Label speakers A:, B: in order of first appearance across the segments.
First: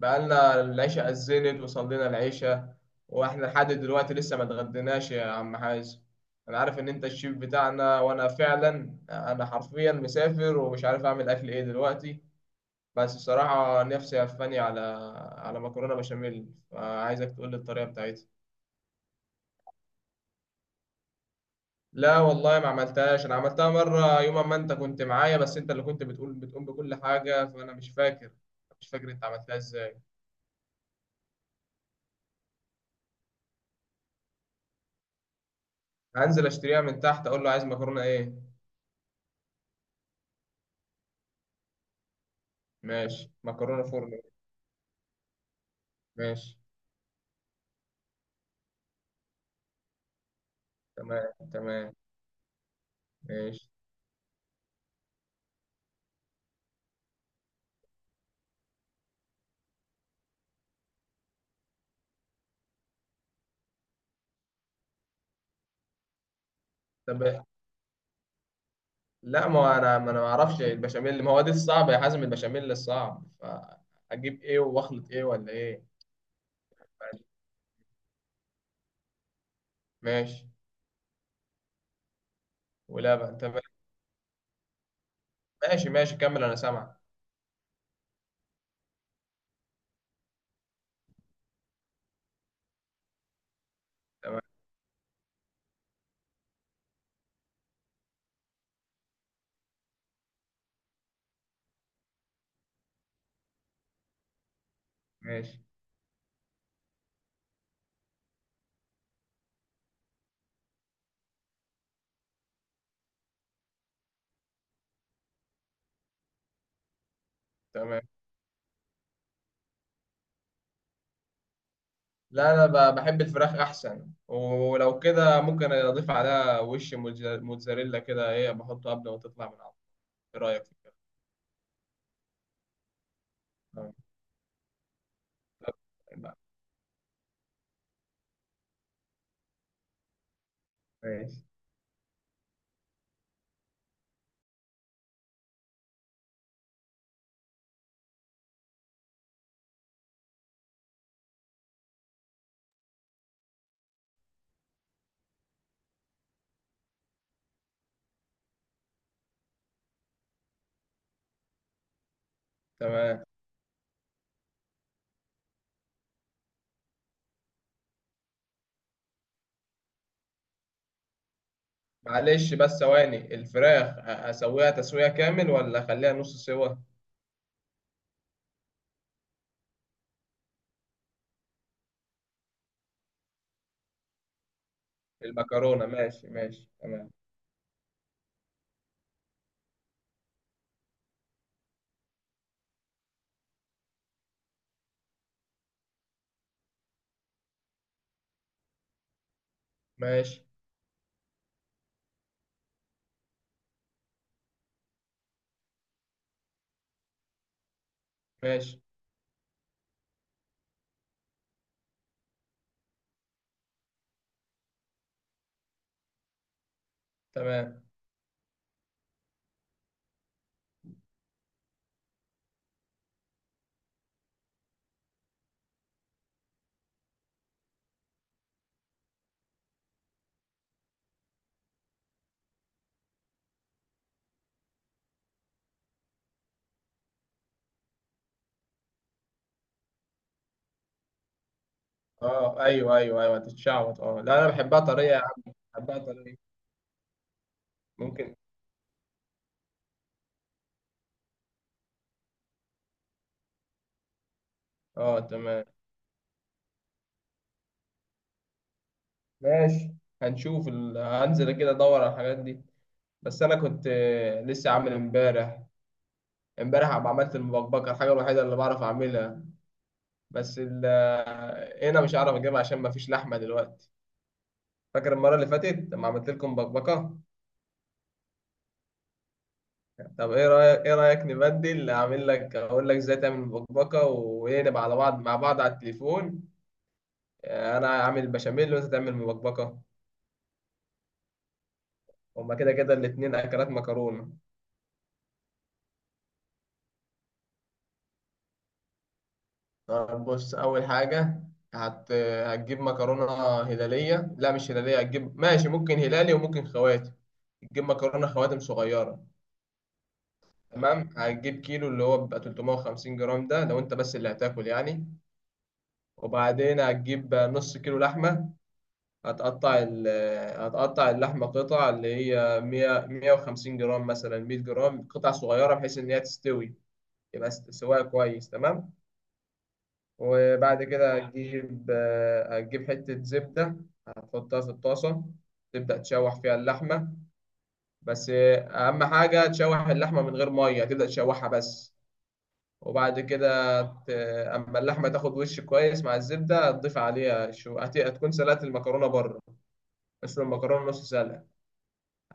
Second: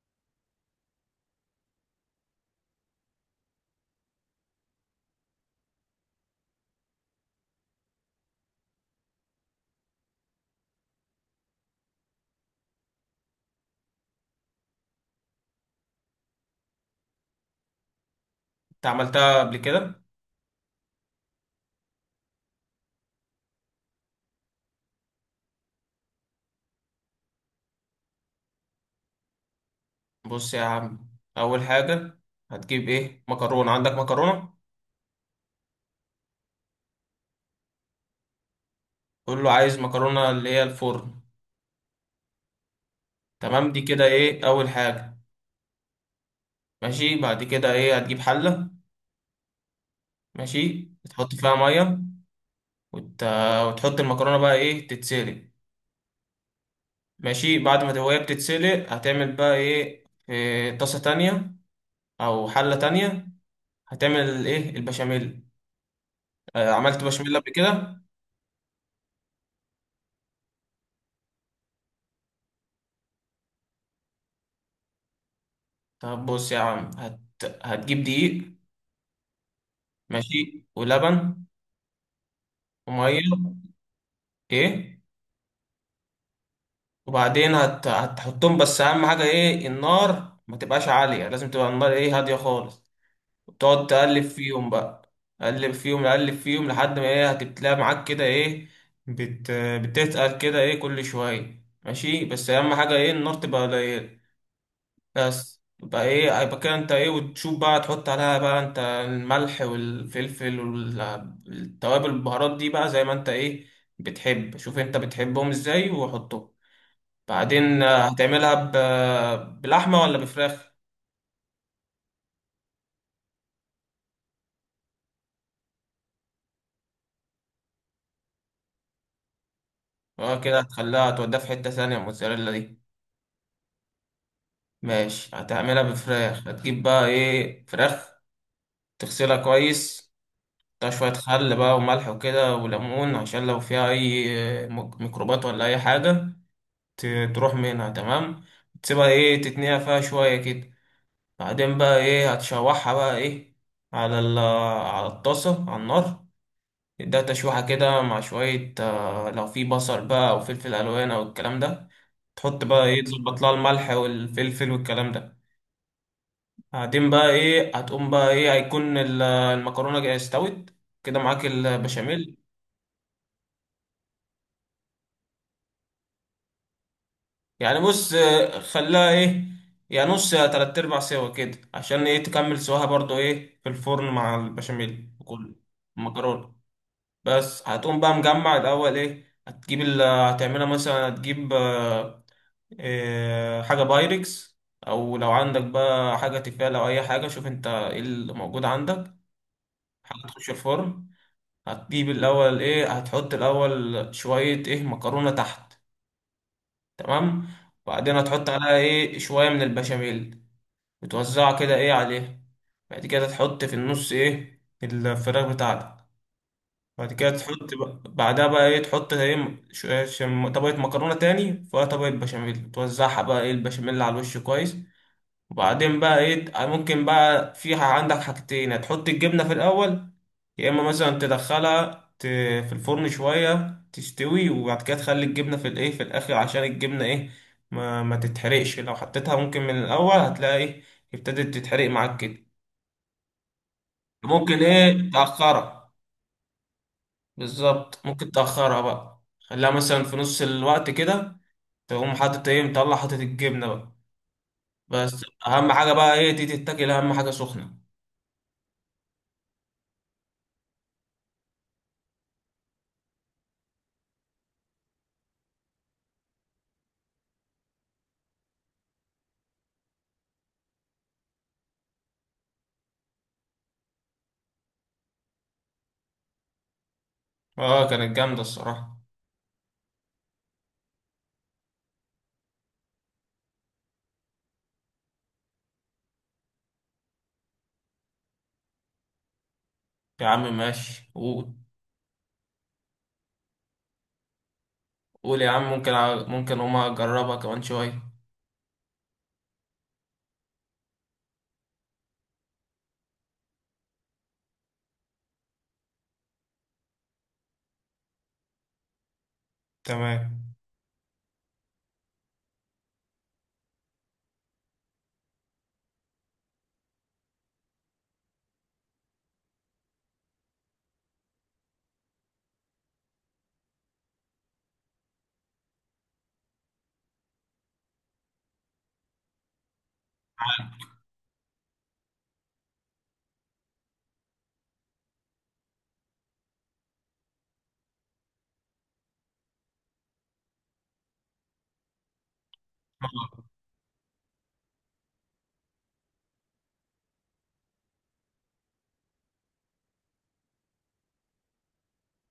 A: بقالنا العشاء أذنت وصلينا العشاء، وإحنا لحد دلوقتي لسه ما اتغديناش يا عم حازم. أنا عارف إن أنت الشيف بتاعنا، وأنا فعلا أنا حرفيا مسافر ومش عارف أعمل أكل إيه دلوقتي. بس الصراحة نفسي هفاني على على مكرونة بشاميل، فعايزك تقول لي الطريقة بتاعتها.
B: انت عملتها قبل كده.
A: لا والله ما عملتهاش، أنا عملتها مرة يوم ما أنت كنت معايا، بس أنت اللي كنت بتقول بتقوم بكل حاجة فأنا مش فاكر. مش فاكر أنت عملتها إزاي.
B: بص يا عم، اول حاجه هتجيب ايه؟ مكرونه. عندك مكرونه؟
A: هنزل أشتريها من تحت، أقول له عايز مكرونة إيه.
B: قول له عايز مكرونه اللي هي الفرن.
A: ماشي،
B: تمام، دي
A: مكرونة
B: كده
A: فرن.
B: ايه اول حاجه.
A: ماشي.
B: ماشي، بعد كده ايه؟ هتجيب حله. ماشي،
A: تمام،
B: تحط فيها
A: تمام.
B: ميه وت...
A: ماشي.
B: وتحط المكرونه، بقى ايه، تتسلق. ماشي، بعد ما هي بتتسلق هتعمل بقى ايه؟ في طاسه تانية او حله تانية هتعمل ايه؟ البشاميل. عملت
A: طب،
B: بشاميل قبل كده؟
A: لا ما هو انا ما اعرفش البشاميل. ما هو دي الصعبة يا حازم، البشاميل الصعب، فاجيب ايه واخلط ايه ولا ايه؟
B: طب بص يا عم، هتجيب دقيق،
A: ماشي،
B: ماشي، ولبن، وميه،
A: ولبن، تمام.
B: ايه،
A: ماشي ماشي، كمل انا سامعك.
B: وبعدين هتحطهم، بس اهم حاجه ايه، النار ما تبقاش عاليه، لازم تبقى النار ايه، هاديه خالص. وتقعد تقلب
A: تمام.
B: فيهم بقى، قلب فيهم، قلب فيهم لحد ما ايه، هتبتلاقي معاك كده ايه، بت... بتتقل كده ايه كل شويه. ماشي، بس اهم حاجه ايه، النار تبقى قليله.
A: ماشي.
B: بس يبقى ايه، يبقى كده انت ايه، وتشوف بقى تحط عليها بقى انت الملح والفلفل والتوابل البهارات دي، بقى زي ما انت ايه، بتحب. شوف انت بتحبهم ازاي وحطهم. بعدين
A: تمام.
B: هتعملها بلحمة ولا بفراخ؟
A: لا انا بحب الفراخ احسن، ولو كده ممكن اضيف عليها وش موتزاريلا كده، ايه بحطه قبل ما تطلع من العظم.
B: اه،
A: ايه
B: كده
A: رايك في كده؟
B: هتخليها توديها في حتة ثانية، الموتزاريلا دي.
A: تمام.
B: ماشي، هتعملها بفراخ. هتجيب بقى ايه، فراخ، تغسلها كويس، تحطها شوية
A: ماشي.
B: خل بقى وملح وكده وليمون، عشان لو فيها أي ميكروبات ولا أي حاجة تروح منها. تمام، تسيبها ايه تتنقع فيها شوية كده. بعدين بقى ايه، هتشوحها بقى ايه على على الطاسة على النار، تديها تشويحة كده مع شوية، لو في بصل بقى أو فلفل ألوان أو الكلام ده. تحط بقى ايه،
A: تمام.
B: تظبط لها الملح والفلفل والكلام ده. بعدين بقى ايه، هتقوم بقى ايه، هيكون المكرونة جاية استوت كده، معاك البشاميل.
A: معلش بس ثواني، الفراخ هسويها تسوية كامل ولا اخليها نص سوا؟
B: يعني بص، خلاها ايه يعني، نص يا تلات ارباع سوا كده، عشان ايه، تكمل سواها برضو ايه في الفرن مع البشاميل وكل.
A: المكرونة ماشي
B: المكرونة،
A: ماشي تمام.
B: بس هتقوم بقى مجمع الاول ايه، هتجيب هتعملها مثلا، هتجيب حاجة بايركس، او لو عندك بقى حاجة تيفال او اي حاجة، شوف انت ايه اللي موجود عندك، حاجة
A: ماشي
B: تخش الفرن. هتجيب الاول ايه، هتحط الاول شوية ايه مكرونة تحت، تمام، وبعدين هتحط
A: ماشي
B: عليها ايه شويه من البشاميل، بتوزعها كده ايه عليه. بعد كده تحط في النص ايه الفراخ بتاعتك. بعد كده تحط
A: تمام.
B: بقى بعدها بقى ايه، تحط ايه، ش- طبقة مكرونة تاني، فيها طبقة بشاميل، توزعها بقى ايه البشاميل على الوش كويس. وبعدين بقى ايه، ممكن بقى في عندك حاجتين، هتحط الجبنة في الأول، يا إما مثلا تدخلها في الفرن شوية تستوي، وبعد كده تخلي الجبنة في الايه، في الآخر، عشان الجبنة ايه ما تتحرقش، لو حطيتها ممكن من الأول هتلاقي ايه، ابتدت تتحرق معاك كده.
A: اه ايوه ايوه ايوه هتتشعبط. اه لا انا
B: ممكن
A: بحبها طرية
B: ايه،
A: يا عم.
B: تأخرها.
A: بحبها طرية.
B: بالظبط،
A: ممكن.
B: ممكن تأخرها بقى، خليها مثلا في نص الوقت كده، تقوم حاطط ايه، مطلع حاطط الجبنة بقى.
A: اه
B: بس
A: تمام.
B: أهم حاجة بقى ايه، دي تتاكل أهم حاجة سخنة.
A: ماشي، هنشوف هنزل كده ادور على الحاجات دي. بس انا كنت لسه عامل امبارح. امبارح عم عملت المبكبكة، الحاجة الوحيدة اللي بعرف اعملها. بس ال... آه، هنا مش هعرف اجيبها عشان مفيش لحمة دلوقتي. فاكر المرة اللي فاتت لما عملت لكم بكبكة؟
B: اه، كانت جامدة الصراحة.
A: طب ايه رأيك نبدل، اعمل لك اقول لك ازاي تعمل بكبكة، ونبقى على بعض مع بعض على التليفون. انا اعمل بشاميل وانت تعمل بكبكة.
B: يا عم ماشي، قول.
A: هما كده كده الاتنين اكلات مكرونة.
B: قول يا عم، ممكن ممكن هما أجربها كمان شوية.
A: طب بص، اول حاجة هتجيب مكرونة هلالية، لا مش هلالية، هتجيب ماشي ممكن هلالي وممكن خواتم. تجيب مكرونة خواتم صغيرة.
B: تمام،
A: تمام. هتجيب كيلو اللي هو بيبقى 350 جرام، ده لو انت بس اللي هتاكل يعني. وبعدين هتجيب نص كيلو لحمة. هتقطع ال هتقطع اللحمة قطع، اللي هي 100 150 جرام، مثلا 100 جرام، قطع صغيرة بحيث إن هي تستوي. يبقى سواها كويس. تمام. وبعد كده هتجيب، هتجيب حتة زبدة. هتحطها في الطاسة. تبدأ تشوح فيها اللحمة. بس أهم حاجة تشوح اللحمة من غير مية، تبدأ تشوحها بس. وبعد كده ت- اما اللحمه تاخد وش كويس مع الزبده، هتضيف عليها شو، هتكون سلقت المكرونه بره. اسلق المكرونة نص سلقة.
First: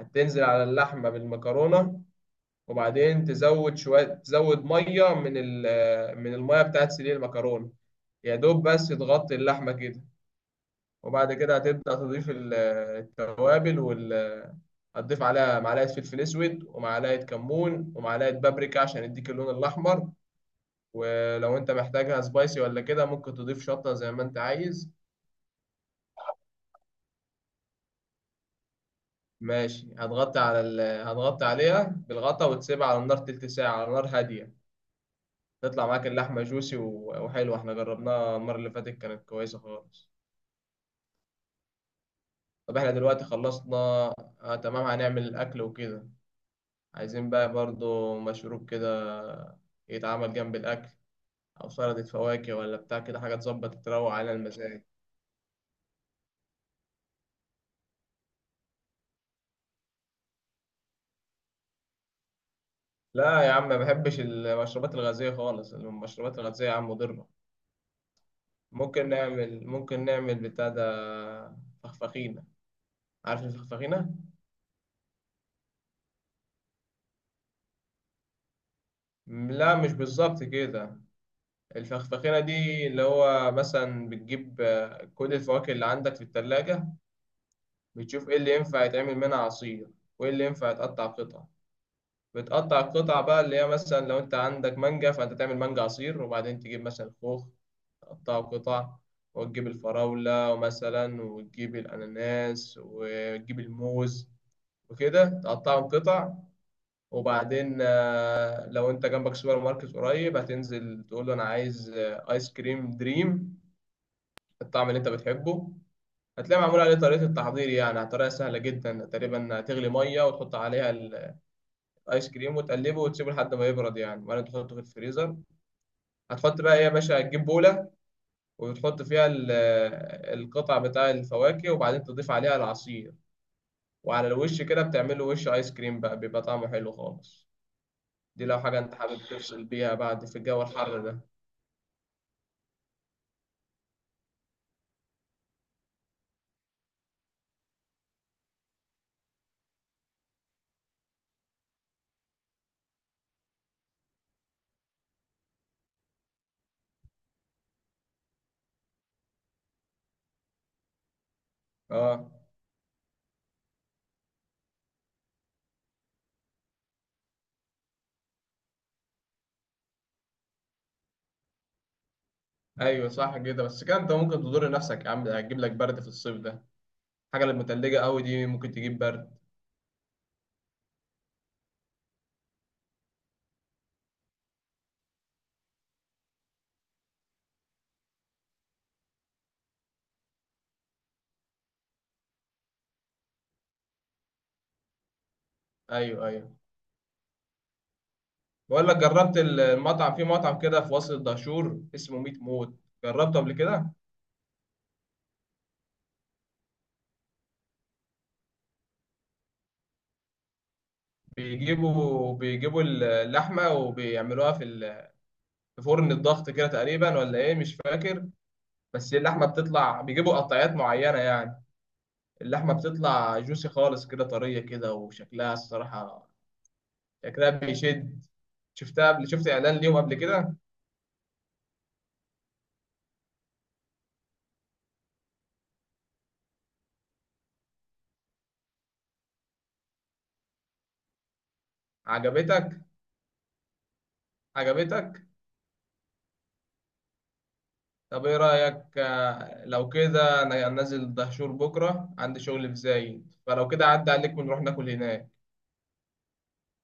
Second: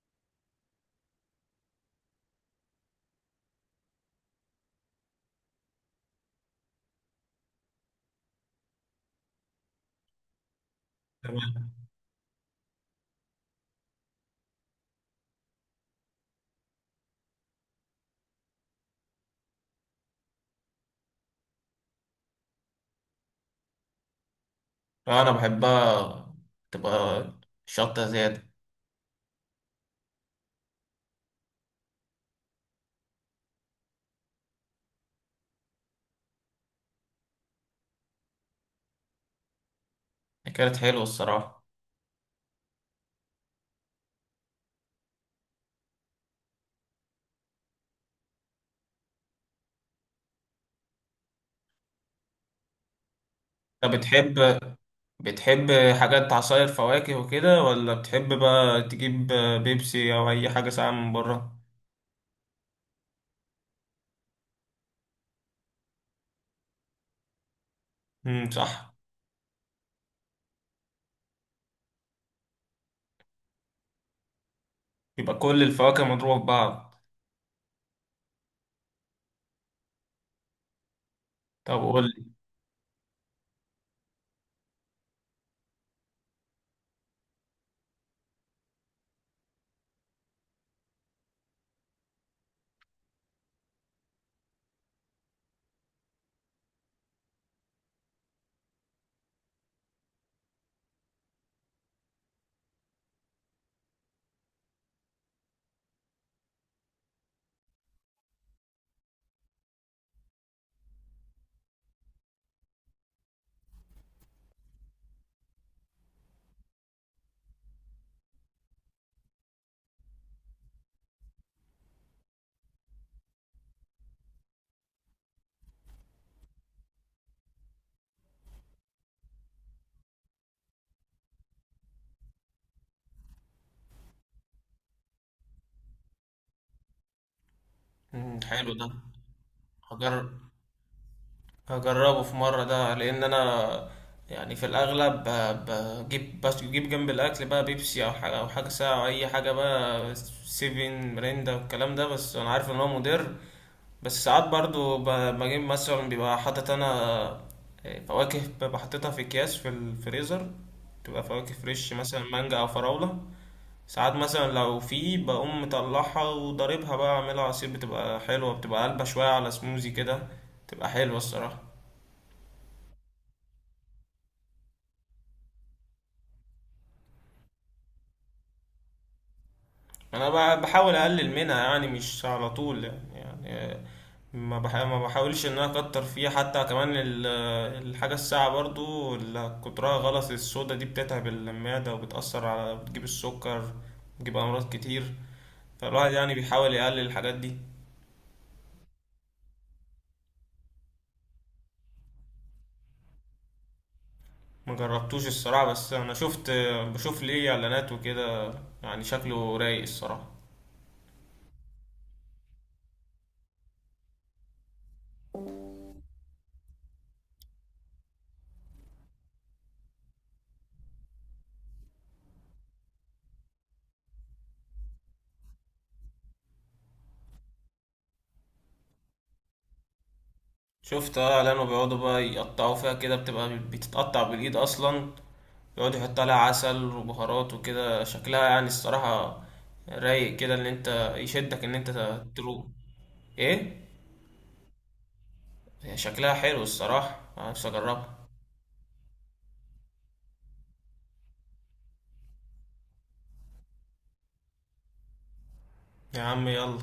A: هتنزل على اللحمة بالمكرونة. وبعدين تزود شوية، تزود مية من المية بتاعت سلق المكرونة. يا دوب بس تغطي اللحمة كده. وبعد كده
B: تمام.
A: هتبدأ تضيف التوابل هتضيف عليها معلقة فلفل أسود ومعلقة كمون ومعلقة بابريكا عشان يديك اللون الأحمر. ولو أنت محتاجها سبايسي ولا كده، ممكن تضيف شطة زي ما أنت عايز.
B: أنا بحبها، تبقى شطة زيادة.
A: ماشي، هتغطي على هتغطي عليها بالغطا، وتسيبها على النار 1/3 ساعة على نار هادية. تطلع معاك اللحمة جوسي وحلوة. احنا جربناها المرة اللي فاتت كانت كويسة خالص.
B: كانت حلوة الصراحة.
A: طب احنا دلوقتي خلصنا. آه تمام، هنعمل الأكل وكده. عايزين بقى برضو مشروب كده يتعمل جنب الأكل، أو سلطة فواكه ولا بتاع كده، حاجة تظبط
B: أنت
A: تروق على
B: بتحب،
A: المزاج.
B: بتحب حاجات عصاير فواكه وكده، ولا بتحب بقى تجيب بيبسي او اي حاجه ساقعه من بره؟
A: لا يا عم، ما بحبش المشروبات الغازية خالص. المشروبات الغازية يا عم مضرة.
B: صح.
A: ممكن نعمل بتاع ده، فخفخينة. عارف الفخفخينة؟
B: يبقى كل الفواكه مضروبه في بعض؟
A: لا مش بالظبط كده.
B: طب قول لي.
A: الفخفخيرة دي اللي هو مثلا بتجيب، كل الفواكه اللي عندك في التلاجة. بتشوف ايه اللي ينفع يتعمل منها عصير، وايه اللي ينفع يتقطع قطع. بتقطع القطع بقى، اللي هي مثلا لو انت عندك مانجا فانت تعمل مانجا عصير، وبعدين تجيب مثلا خوخ تقطعه قطع، وتجيب الفراولة مثلا، وتجيب الأناناس، وتجيب الموز، وكده تقطعهم قطع. وبعدين لو انت جنبك سوبر ماركت قريب، هتنزل تقول له انا عايز، ايس كريم دريم الطعم اللي انت بتحبه. هتلاقي معمول عليه طريقة التحضير، يعني طريقة سهلة جدا، تقريبا هتغلي مية وتحط عليها الآيس كريم وتقلبه وتسيبه لحد ما يبرد يعني، وبعدين تحطه في الفريزر. هتحط بقى ايه يا باشا، هتجيب بولة وتحط فيها القطع بتاع الفواكه، وبعدين تضيف عليها العصير، وعلى الوش كده بتعمله وش آيس كريم بقى، بيبقى طعمه حلو خالص. دي لو
B: حلو
A: حاجة
B: ده.
A: انت حابب تفصل بيها بعد
B: هجرب،
A: في الجو الحر ده.
B: هجربه في مره ده، لان انا يعني في الاغلب بجيب، بس بجيب جنب الاكل بقى بيبسي او حاجه، او حاجه ساقعه او اي حاجه بقى، سيفن، مريندا والكلام ده، بس انا عارف ان هو مضر. بس ساعات برضو بجيب مثلا، بيبقى حاطط انا فواكه، ببقى حاططها في اكياس في الفريزر، تبقى فواكه فريش، مثلا
A: اه
B: مانجا او فراولة. ساعات مثلا لو في، بقوم مطلعها وضاربها بقى، اعملها عصير، بتبقى حلوة، بتبقى قلبة شوية على سموزي كده، بتبقى حلوة الصراحة.
A: ايوه صح كده، بس كده انت ممكن تضر نفسك يا عم، هتجيب لك برد في الصيف ده. الحاجة اللي متلجة قوي دي ممكن تجيب برد.
B: انا بحاول اقلل منها يعني، مش على طول يعني, يعني ما بحاولش ان انا اكتر فيها. حتى كمان الحاجه الساعه برضو اللي كترها غلط، الصودا دي بتتعب المعده وبتاثر على، بتجيب السكر، بتجيب امراض كتير، فالواحد
A: ايوه
B: يعني
A: ايوه.
B: بيحاول يقلل الحاجات دي.
A: بقول لك، جربت المطعم في مطعم كده في وسط الدهشور اسمه ميت موت؟ جربته قبل كده؟
B: ما جربتوش الصراحه، بس انا شفت، بشوف ليه اعلانات وكده، يعني شكله رايق الصراحه.
A: بيجيبوا اللحمه وبيعملوها في في فرن الضغط كده تقريبا، ولا ايه مش فاكر. بس اللحمه بتطلع، بيجيبوا قطعيات معينه يعني. اللحمه بتطلع جوسي خالص كده، طريه كده، وشكلها الصراحه، شكلها بيشد. شفتها قبل، شفت اعلان ليهم قبل كده؟
B: شفت، اه، لانه بيقعدوا بقى يقطعوا فيها كده، بتبقى بتتقطع بالايد اصلا، يقعد يحط عليها عسل وبهارات وكده، شكلها يعني الصراحة رايق كده، ان انت يشدك ان انت تروح.
A: عجبتك؟
B: ايه،
A: عجبتك؟
B: هي شكلها حلو الصراحة، أنا نفسي
A: طب
B: اجربها.
A: ايه رأيك، لو كده انا نازل دهشور بكرة عندي شغل في زايد، فلو كده عدى عليك ونروح ناكل هناك.
B: يا عم يلا،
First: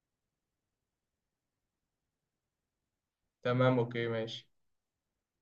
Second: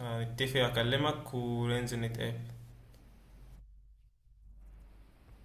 B: هنتفق اكلمك وننزل نتقابل.
A: تمام اوكي ماشي.